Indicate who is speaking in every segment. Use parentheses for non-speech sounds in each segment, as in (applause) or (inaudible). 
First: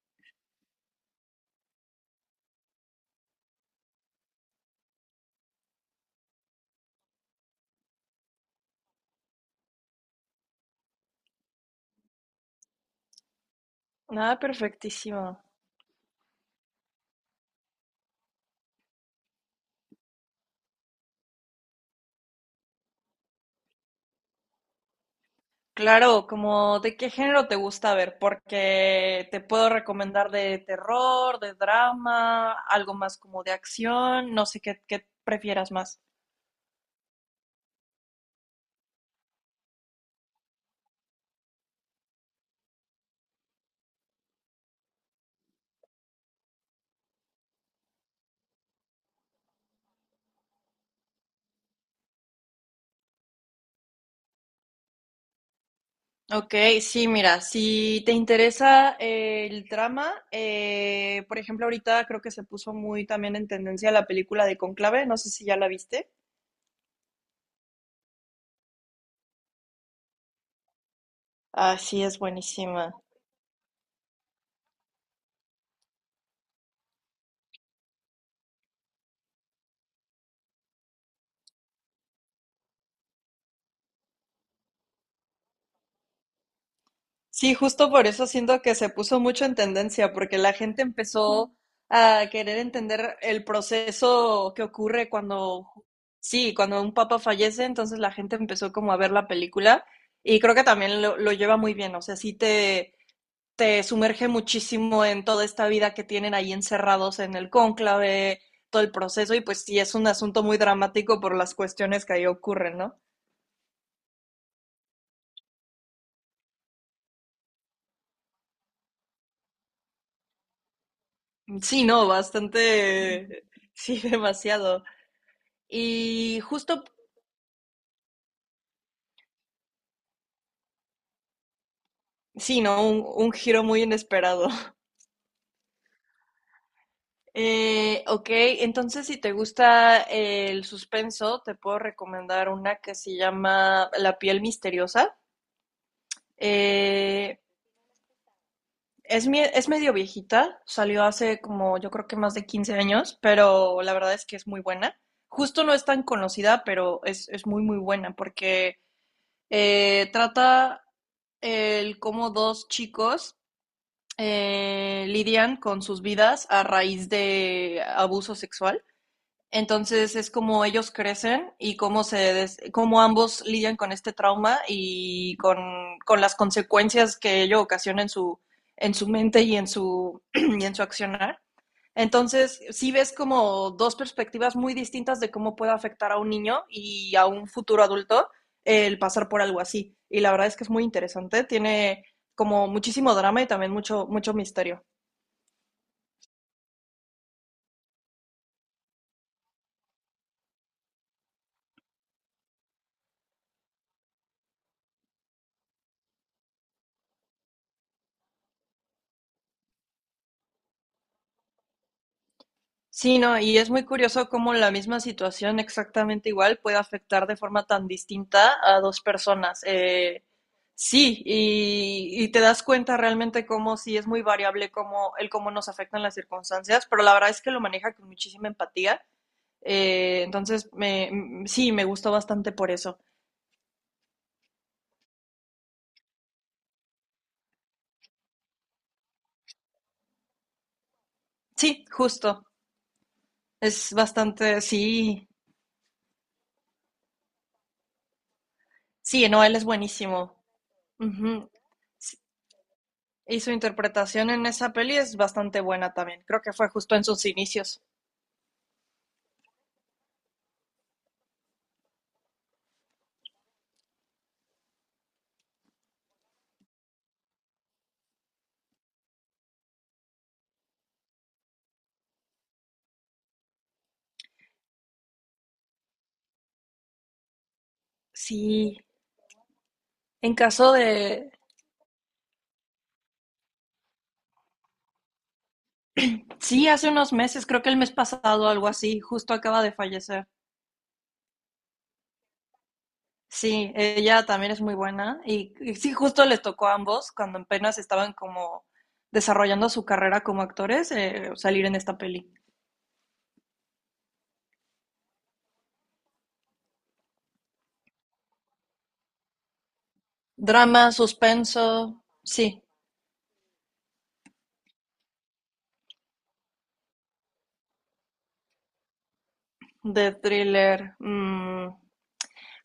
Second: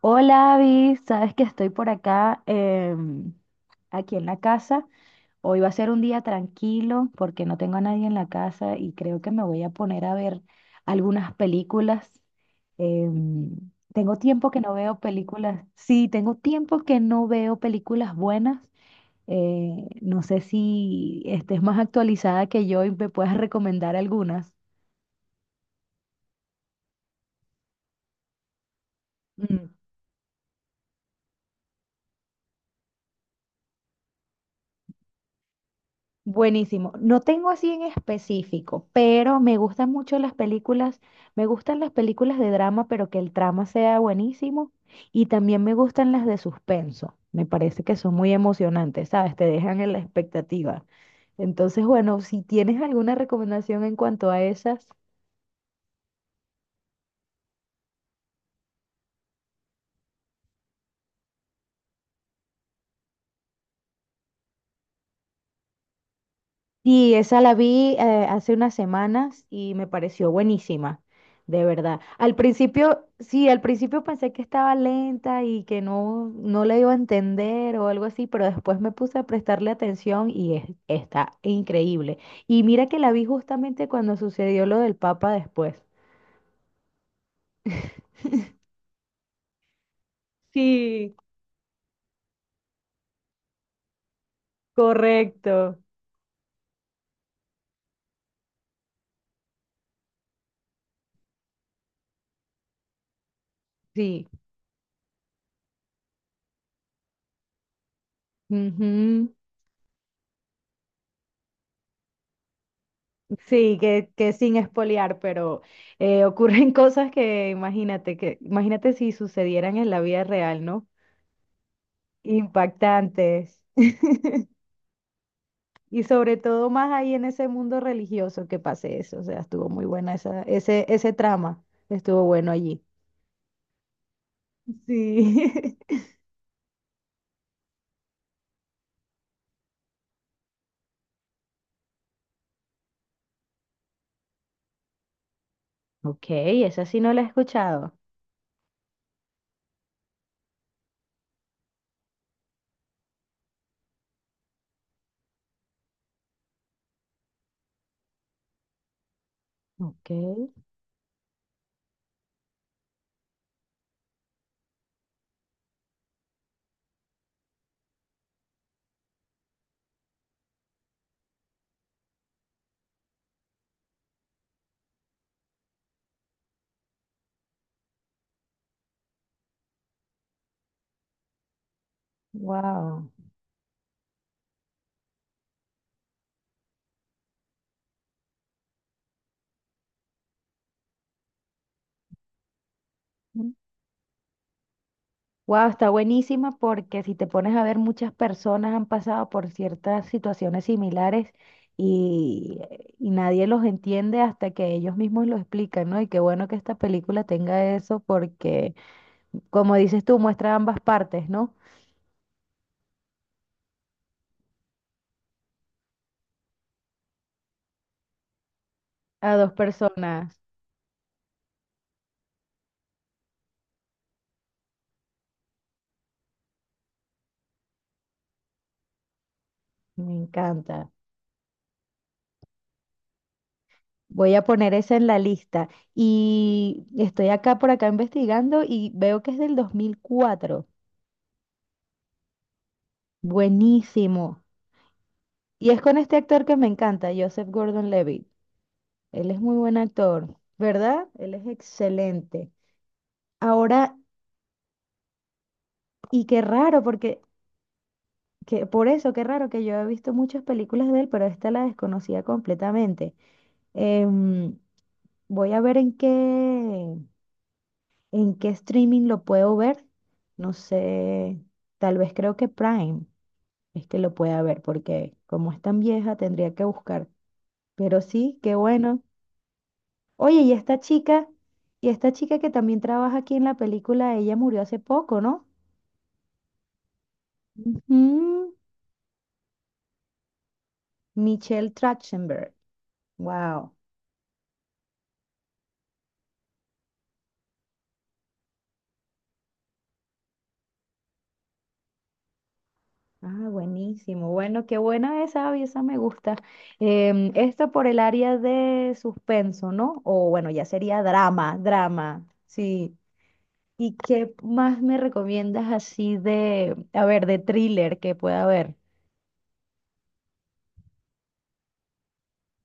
Speaker 1: Hola, Abby, sabes que estoy por acá, aquí en la casa. Hoy va a ser un día tranquilo porque no tengo a nadie en la casa y creo que me voy a poner a ver algunas películas. Em, Tengo
Speaker 2: Nada,
Speaker 1: tiempo que no veo
Speaker 2: perfectísimo.
Speaker 1: películas. Sí, tengo tiempo que no veo películas buenas. No sé si estés más actualizada que yo y me puedas recomendar algunas.
Speaker 2: Claro, como de qué género te gusta ver, porque te puedo recomendar de terror, de drama, algo más como de acción, no sé qué, qué prefieras más.
Speaker 1: Buenísimo. No tengo así en específico, pero me gustan mucho las películas. Me gustan las películas de drama, pero que el trama sea buenísimo. Y también me gustan las de suspenso. Me parece que son muy emocionantes, ¿sabes? Te dejan en la expectativa. Entonces, bueno, si tienes alguna recomendación en cuanto a esas.
Speaker 2: Ok, sí, mira, si te interesa el drama, por ejemplo, ahorita creo que se puso muy también en tendencia la película de Conclave, no sé si ya la viste.
Speaker 1: Y esa la vi hace unas semanas y me pareció buenísima, de
Speaker 2: Ah,
Speaker 1: verdad.
Speaker 2: sí, es
Speaker 1: Al
Speaker 2: buenísima.
Speaker 1: principio, sí, al principio pensé que estaba lenta y que no, no la iba a entender o algo así, pero después me puse a prestarle atención y está increíble. Y mira que la vi justamente cuando sucedió lo del Papa después.
Speaker 2: Sí, justo por eso siento que se puso mucho en tendencia, porque la gente
Speaker 1: Sí,
Speaker 2: empezó a querer entender el proceso que ocurre cuando,
Speaker 1: correcto.
Speaker 2: sí, cuando un papa fallece, entonces la gente empezó como a ver la película y creo que también lo lleva muy bien, o sea, sí te
Speaker 1: Sí.
Speaker 2: sumerge muchísimo en toda esta vida que tienen ahí encerrados en el cónclave, todo el
Speaker 1: Ujú.
Speaker 2: proceso y pues sí, es un asunto muy dramático por las cuestiones que ahí ocurren, ¿no?
Speaker 1: Sí, que sin espolear, pero ocurren (laughs) cosas que imagínate si sucedieran en la vida real, ¿no?
Speaker 2: Sí, no, bastante,
Speaker 1: Impactantes.
Speaker 2: sí, (laughs)
Speaker 1: (laughs)
Speaker 2: demasiado.
Speaker 1: Y sobre
Speaker 2: Y
Speaker 1: todo
Speaker 2: justo,
Speaker 1: más ahí en ese mundo religioso que pase eso. O sea, estuvo muy buena esa, ese trama. Estuvo bueno
Speaker 2: sí,
Speaker 1: allí.
Speaker 2: ¿no? Un giro muy inesperado. (laughs)
Speaker 1: Sí. (laughs)
Speaker 2: Ok, entonces si te gusta el suspenso, te puedo recomendar una que se llama La piel misteriosa.
Speaker 1: Ok, esa sí no la he
Speaker 2: Eh,
Speaker 1: escuchado.
Speaker 2: es, es medio viejita, salió hace como yo creo que más de 15 años, pero la verdad es que es muy buena. Justo no es tan conocida, pero es muy, muy buena porque
Speaker 1: Ok,
Speaker 2: trata el cómo dos chicos lidian con sus vidas a raíz de abuso sexual. Entonces es como ellos crecen y cómo, cómo ambos lidian con este trauma y con las consecuencias que ello ocasiona en su mente y en su, (clears throat) y en su accionar. Entonces, sí
Speaker 1: wow.
Speaker 2: ves como dos perspectivas muy distintas de cómo puede afectar a un niño y a un futuro adulto el pasar por algo así. Y la verdad es que es muy interesante, tiene como muchísimo drama y también mucho, mucho misterio.
Speaker 1: Wow, está buenísima porque si te pones a ver, muchas personas han pasado por ciertas situaciones similares y, y nadie los entiende hasta que ellos mismos lo explican, ¿no? Y qué bueno que esta película tenga eso porque, como dices tú, muestra ambas partes, ¿no?
Speaker 2: Sí, no, y es muy curioso cómo la misma situación exactamente igual puede afectar de forma tan distinta a dos
Speaker 1: A dos
Speaker 2: personas.
Speaker 1: personas.
Speaker 2: Sí, y te das cuenta realmente cómo sí es muy variable cómo, el cómo nos afectan las circunstancias, pero la verdad es que lo maneja con muchísima empatía.
Speaker 1: Me
Speaker 2: Entonces,
Speaker 1: encanta.
Speaker 2: sí, me gustó bastante por eso.
Speaker 1: Voy a poner esa en la lista. Y estoy acá por acá investigando y veo que es del 2004.
Speaker 2: Sí, justo. Es
Speaker 1: Buenísimo.
Speaker 2: bastante, sí,
Speaker 1: Y es con este actor que me encanta, Joseph Gordon-Levitt.
Speaker 2: sí,
Speaker 1: Él es
Speaker 2: no,
Speaker 1: muy
Speaker 2: él es
Speaker 1: buen actor,
Speaker 2: buenísimo.
Speaker 1: ¿verdad? Él es
Speaker 2: Ujú.
Speaker 1: excelente.
Speaker 2: Y su
Speaker 1: Ahora,
Speaker 2: interpretación en esa peli es bastante buena
Speaker 1: y
Speaker 2: también.
Speaker 1: qué
Speaker 2: Creo que fue
Speaker 1: raro,
Speaker 2: justo en sus inicios.
Speaker 1: por eso, qué raro que yo he visto muchas películas de él, pero esta la desconocía completamente. Em, Voy a ver en qué streaming lo puedo ver. No sé, tal vez creo que Prime es que lo pueda ver, porque como es tan vieja, tendría que buscar. Pero sí, qué
Speaker 2: Sí,
Speaker 1: bueno.
Speaker 2: en
Speaker 1: Oye,
Speaker 2: caso de...
Speaker 1: y esta chica que también trabaja aquí en la película, ella murió hace poco, ¿no?
Speaker 2: Sí, hace unos meses, creo que el mes pasado,
Speaker 1: Ujú,
Speaker 2: algo así, justo acaba de fallecer.
Speaker 1: Michelle Trachtenberg. Wow.
Speaker 2: Sí, ella también es muy buena. Y sí, justo les tocó a ambos cuando apenas estaban como desarrollando su carrera como actores, salir en esta peli.
Speaker 1: Ah, buenísimo. Bueno, qué buena esa, y esa me gusta. Esto por el área de suspenso, ¿no? O bueno, ya
Speaker 2: Drama,
Speaker 1: sería drama,
Speaker 2: suspenso,
Speaker 1: drama.
Speaker 2: sí,
Speaker 1: Sí. ¿Y qué más me recomiendas así de, a ver, de thriller que pueda haber?
Speaker 2: de thriller,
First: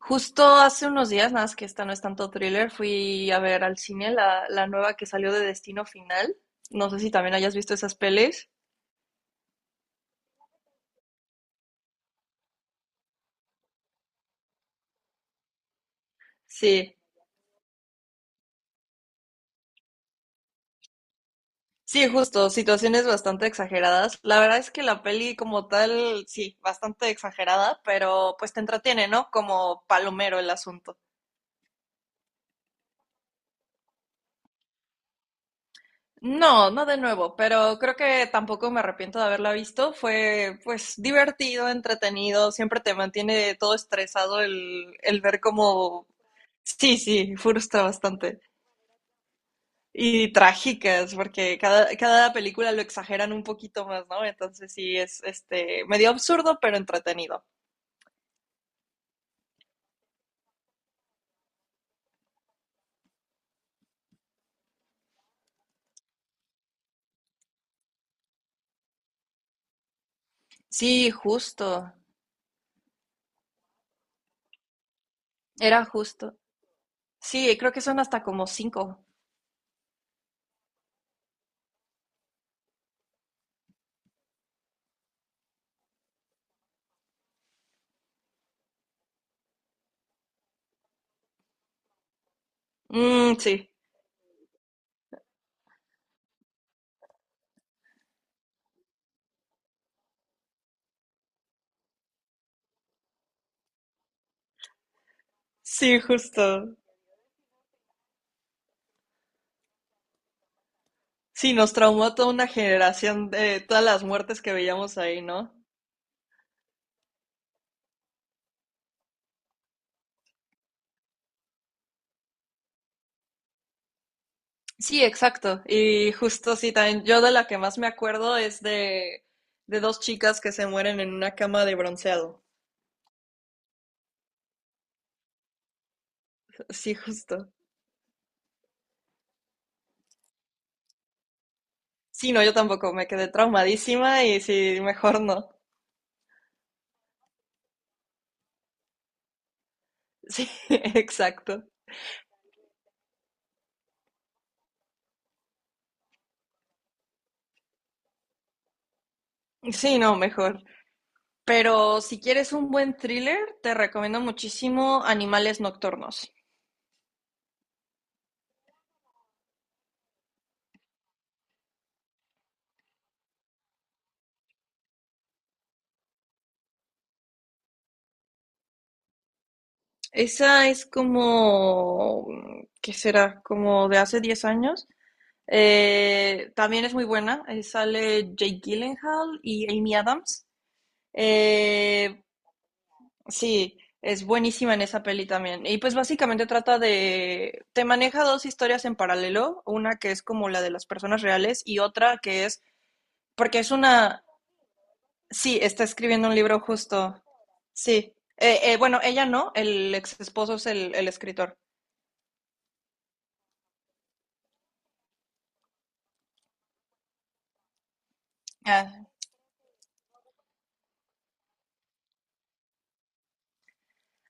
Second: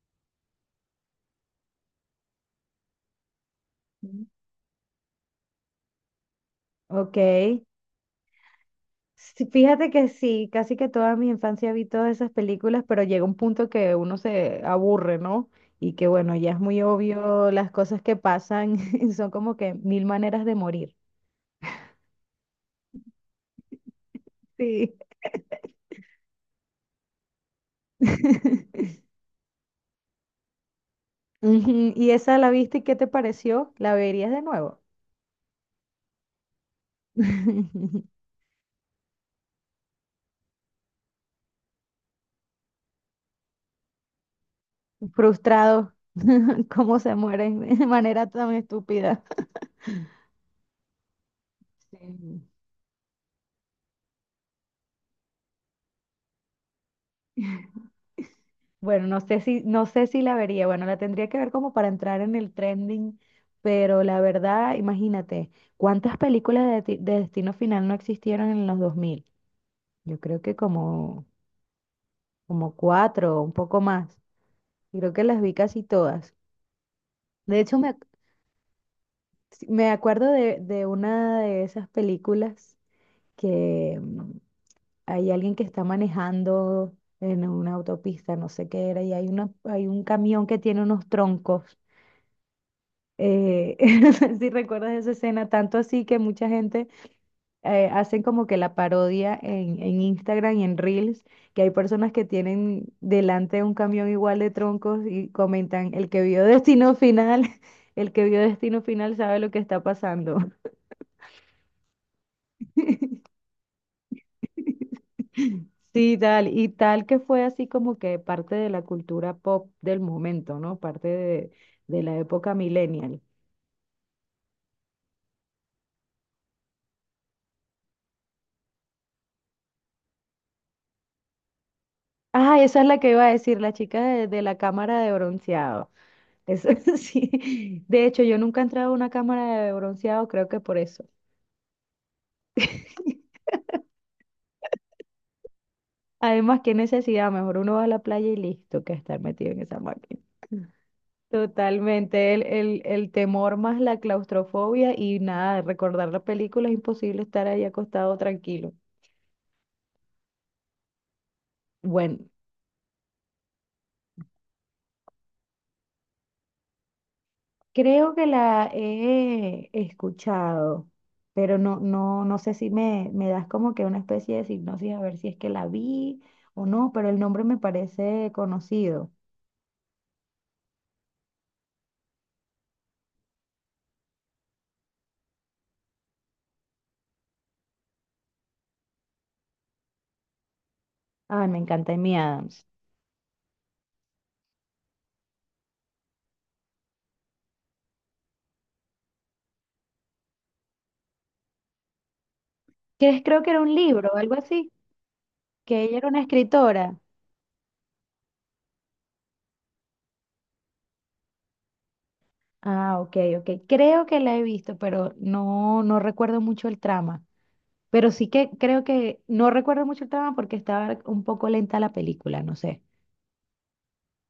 Speaker 2: justo hace unos días, nada más que esta no es tanto thriller, fui a ver al cine
Speaker 1: Mm.
Speaker 2: la, la nueva que salió de Destino Final. No sé si
Speaker 1: Ok.
Speaker 2: también hayas visto esas pelis.
Speaker 1: Sí, fíjate que sí, casi que toda mi infancia vi todas esas películas, pero llega un punto que uno se aburre, ¿no? Y que bueno, ya es muy
Speaker 2: Sí,
Speaker 1: obvio las cosas que pasan, (laughs) y son como que mil maneras de morir.
Speaker 2: sí, justo, situaciones bastante exageradas. La verdad es que
Speaker 1: Sí.
Speaker 2: la peli como tal, sí, bastante exagerada, pero pues te
Speaker 1: (laughs)
Speaker 2: entretiene, ¿no? Como palomero el asunto.
Speaker 1: Ujú, ¿y esa la viste y qué te pareció? ¿La verías de nuevo?
Speaker 2: No, no de nuevo, pero creo
Speaker 1: (laughs)
Speaker 2: que tampoco me arrepiento de haberla visto. Fue pues divertido, entretenido, siempre te mantiene todo estresado el ver
Speaker 1: Frustrado,
Speaker 2: cómo.
Speaker 1: (laughs)
Speaker 2: Sí,
Speaker 1: cómo se
Speaker 2: sí,
Speaker 1: mueren (laughs)
Speaker 2: frustra
Speaker 1: de manera
Speaker 2: bastante.
Speaker 1: tan estúpida.
Speaker 2: Y trágicas, porque cada, cada
Speaker 1: Sí.
Speaker 2: película lo exageran un poquito más, ¿no? Entonces sí, es este medio absurdo, pero entretenido.
Speaker 1: Bueno, no sé si, no sé si la vería. Bueno, la tendría que ver como para entrar en el trending, pero la verdad, imagínate, ¿cuántas películas de Destino Final no existieron en los 2000? Yo creo que
Speaker 2: Sí,
Speaker 1: como,
Speaker 2: justo.
Speaker 1: como cuatro, un poco más. Y creo que las vi casi
Speaker 2: Era
Speaker 1: todas.
Speaker 2: justo. Sí,
Speaker 1: De
Speaker 2: creo
Speaker 1: hecho,
Speaker 2: que son hasta como cinco.
Speaker 1: sí, me acuerdo de una de esas películas que hay alguien que está manejando en una autopista, no sé qué era, y hay un camión que tiene unos troncos.
Speaker 2: Mm, sí,
Speaker 1: Eh, (laughs) si recuerdas esa escena, tanto así que mucha gente hacen como que la parodia en Instagram y en Reels, que hay personas que tienen delante un camión igual de troncos y comentan,
Speaker 2: sí,
Speaker 1: el que vio
Speaker 2: justo.
Speaker 1: Destino Final, (laughs) el que vio Destino Final sabe lo que está pasando.
Speaker 2: Sí, nos traumó toda una generación de todas las muertes que veíamos ahí, ¿no?
Speaker 1: (laughs) Sí, tal, y tal que fue así como que parte de la cultura pop del momento, ¿no? Parte de la época millennial.
Speaker 2: Sí, exacto. Y justo sí, también yo de la que más me acuerdo es de dos chicas que se mueren en una cama de bronceado.
Speaker 1: Ah, esa es la que iba a decir, la chica de la cámara de bronceado. Eso
Speaker 2: Sí,
Speaker 1: (laughs)
Speaker 2: justo.
Speaker 1: sí. De hecho, yo nunca he entrado a una cámara de bronceado, creo que por eso.
Speaker 2: Sí, no, yo tampoco, me quedé traumadísima y sí, mejor no.
Speaker 1: Además, qué necesidad, mejor uno va a la playa y listo, que estar metido en esa máquina.
Speaker 2: Sí, (laughs) exacto.
Speaker 1: Totalmente, el temor más la claustrofobia y nada, recordar la película es imposible estar ahí acostado tranquilo.
Speaker 2: Sí, no, mejor. Pero si
Speaker 1: Bueno,
Speaker 2: quieres un buen thriller, te recomiendo muchísimo Animales Nocturnos.
Speaker 1: creo que la he escuchado, pero no, no, no sé si me das como que una especie de hipnosis a ver si es que la vi o no, pero el nombre me parece conocido.
Speaker 2: Esa es como, mm, ¿qué será? Como de hace 10 años. También es muy buena. Sale Jake Gyllenhaal y Amy Adams.
Speaker 1: Ay, me encanta Amy
Speaker 2: Eh,
Speaker 1: Adams.
Speaker 2: Sí, es buenísima en esa peli también. Y pues básicamente trata de, te maneja dos historias en paralelo, una que es como la de las personas reales y otra que es,
Speaker 1: Que creo que
Speaker 2: porque
Speaker 1: era
Speaker 2: es
Speaker 1: un libro, o
Speaker 2: una,
Speaker 1: algo así,
Speaker 2: sí,
Speaker 1: que
Speaker 2: está
Speaker 1: ella era una
Speaker 2: escribiendo un libro
Speaker 1: escritora.
Speaker 2: justo, sí. Bueno, ella no, el ex esposo es el escritor.
Speaker 1: Ah, ok, ok. Creo que la he visto, pero no, no recuerdo mucho el trama. Pero sí que creo
Speaker 2: Ah,
Speaker 1: que no recuerdo mucho el trama porque estaba un poco lenta la película, no sé.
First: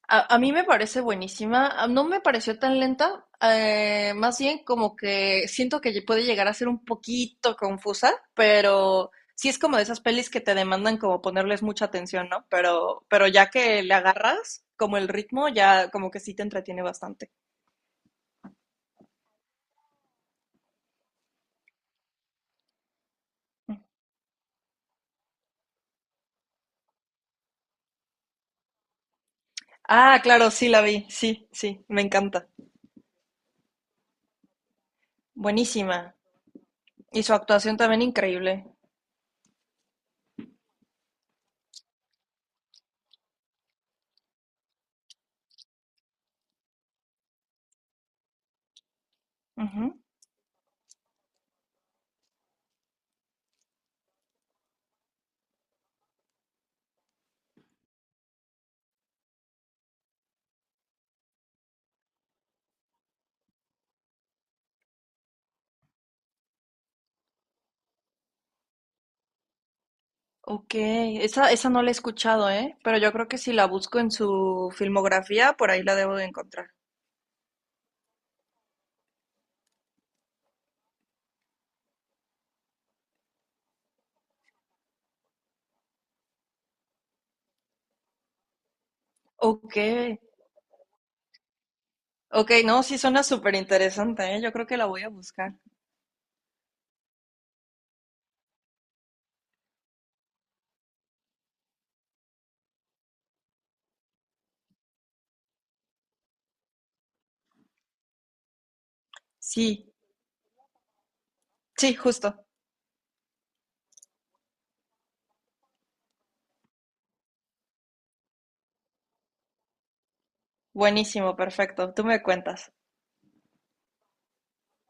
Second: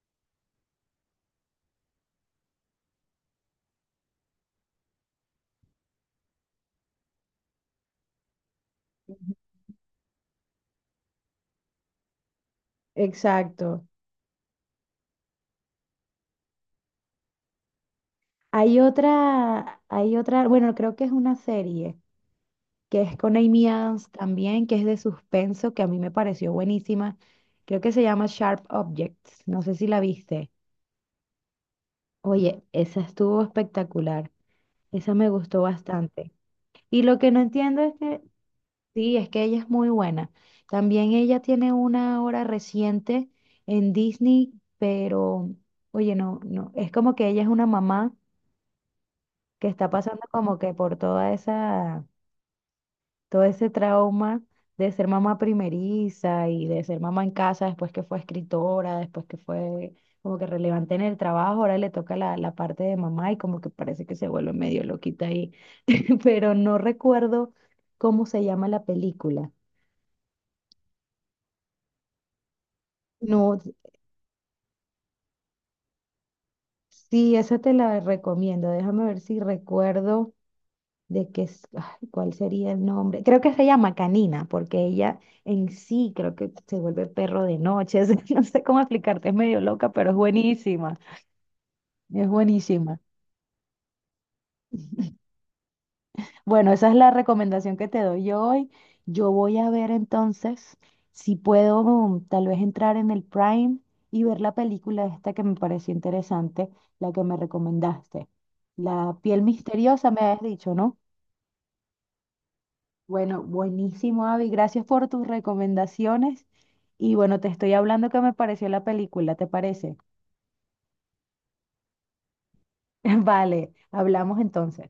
Speaker 2: a mí me parece buenísima, no me pareció tan lenta, más bien como que siento que puede llegar a ser un poquito confusa, pero sí es como de esas pelis que te demandan como ponerles mucha atención, ¿no? Pero ya que
Speaker 1: Exacto.
Speaker 2: le agarras como el ritmo, ya como que sí te entretiene bastante.
Speaker 1: Hay otra, bueno, creo que es una serie que es con Amy Adams también, que es de suspenso, que a mí me pareció buenísima. Creo que se llama Sharp Objects. No sé si la
Speaker 2: Ah,
Speaker 1: viste.
Speaker 2: claro, sí la vi, sí, sí, me encanta.
Speaker 1: Oye, esa estuvo espectacular. Esa me gustó
Speaker 2: Buenísima.
Speaker 1: bastante. Y lo
Speaker 2: Y
Speaker 1: que
Speaker 2: su
Speaker 1: no
Speaker 2: actuación
Speaker 1: entiendo es
Speaker 2: también
Speaker 1: que,
Speaker 2: increíble.
Speaker 1: sí, es que ella es muy buena. También ella tiene una hora reciente en Disney, pero, oye, no, no, es como que ella es una mamá que está
Speaker 2: Ujú.
Speaker 1: pasando como que por toda esa todo ese trauma de ser mamá primeriza y de ser mamá en casa después que fue escritora, después que fue como que relevante en el trabajo, ahora le toca la parte de mamá y como que parece que se vuelve medio loquita ahí, (laughs) pero no recuerdo cómo se llama la película.
Speaker 2: Ok, esa no la he escuchado, ¿eh? Pero yo creo que si
Speaker 1: No,
Speaker 2: la busco en su filmografía, por ahí la debo de encontrar.
Speaker 1: sí, esa te la recomiendo, déjame ver si recuerdo. Ay, ¿cuál sería el nombre? Creo que se llama Canina, porque ella en sí creo que se vuelve perro de noche. (laughs) No sé cómo explicarte, es medio
Speaker 2: Ok,
Speaker 1: loca, pero es buenísima, es
Speaker 2: ok, no, sí
Speaker 1: buenísima.
Speaker 2: suena súper interesante, ¿eh? Yo creo que la voy a buscar.
Speaker 1: Bueno, esa es la recomendación que te doy yo hoy. Yo voy a ver entonces si puedo tal vez entrar en el Prime y ver la película esta que me pareció interesante, la que me recomendaste. La piel
Speaker 2: Sí,
Speaker 1: misteriosa, me habías dicho, ¿no?
Speaker 2: sí, justo.
Speaker 1: Bueno, buenísimo, Avi. Gracias por tus recomendaciones. Y bueno, te estoy hablando que me pareció la película, ¿te parece?
Speaker 2: Buenísimo, perfecto. Tú me cuentas.
Speaker 1: (laughs) Vale, hablamos entonces.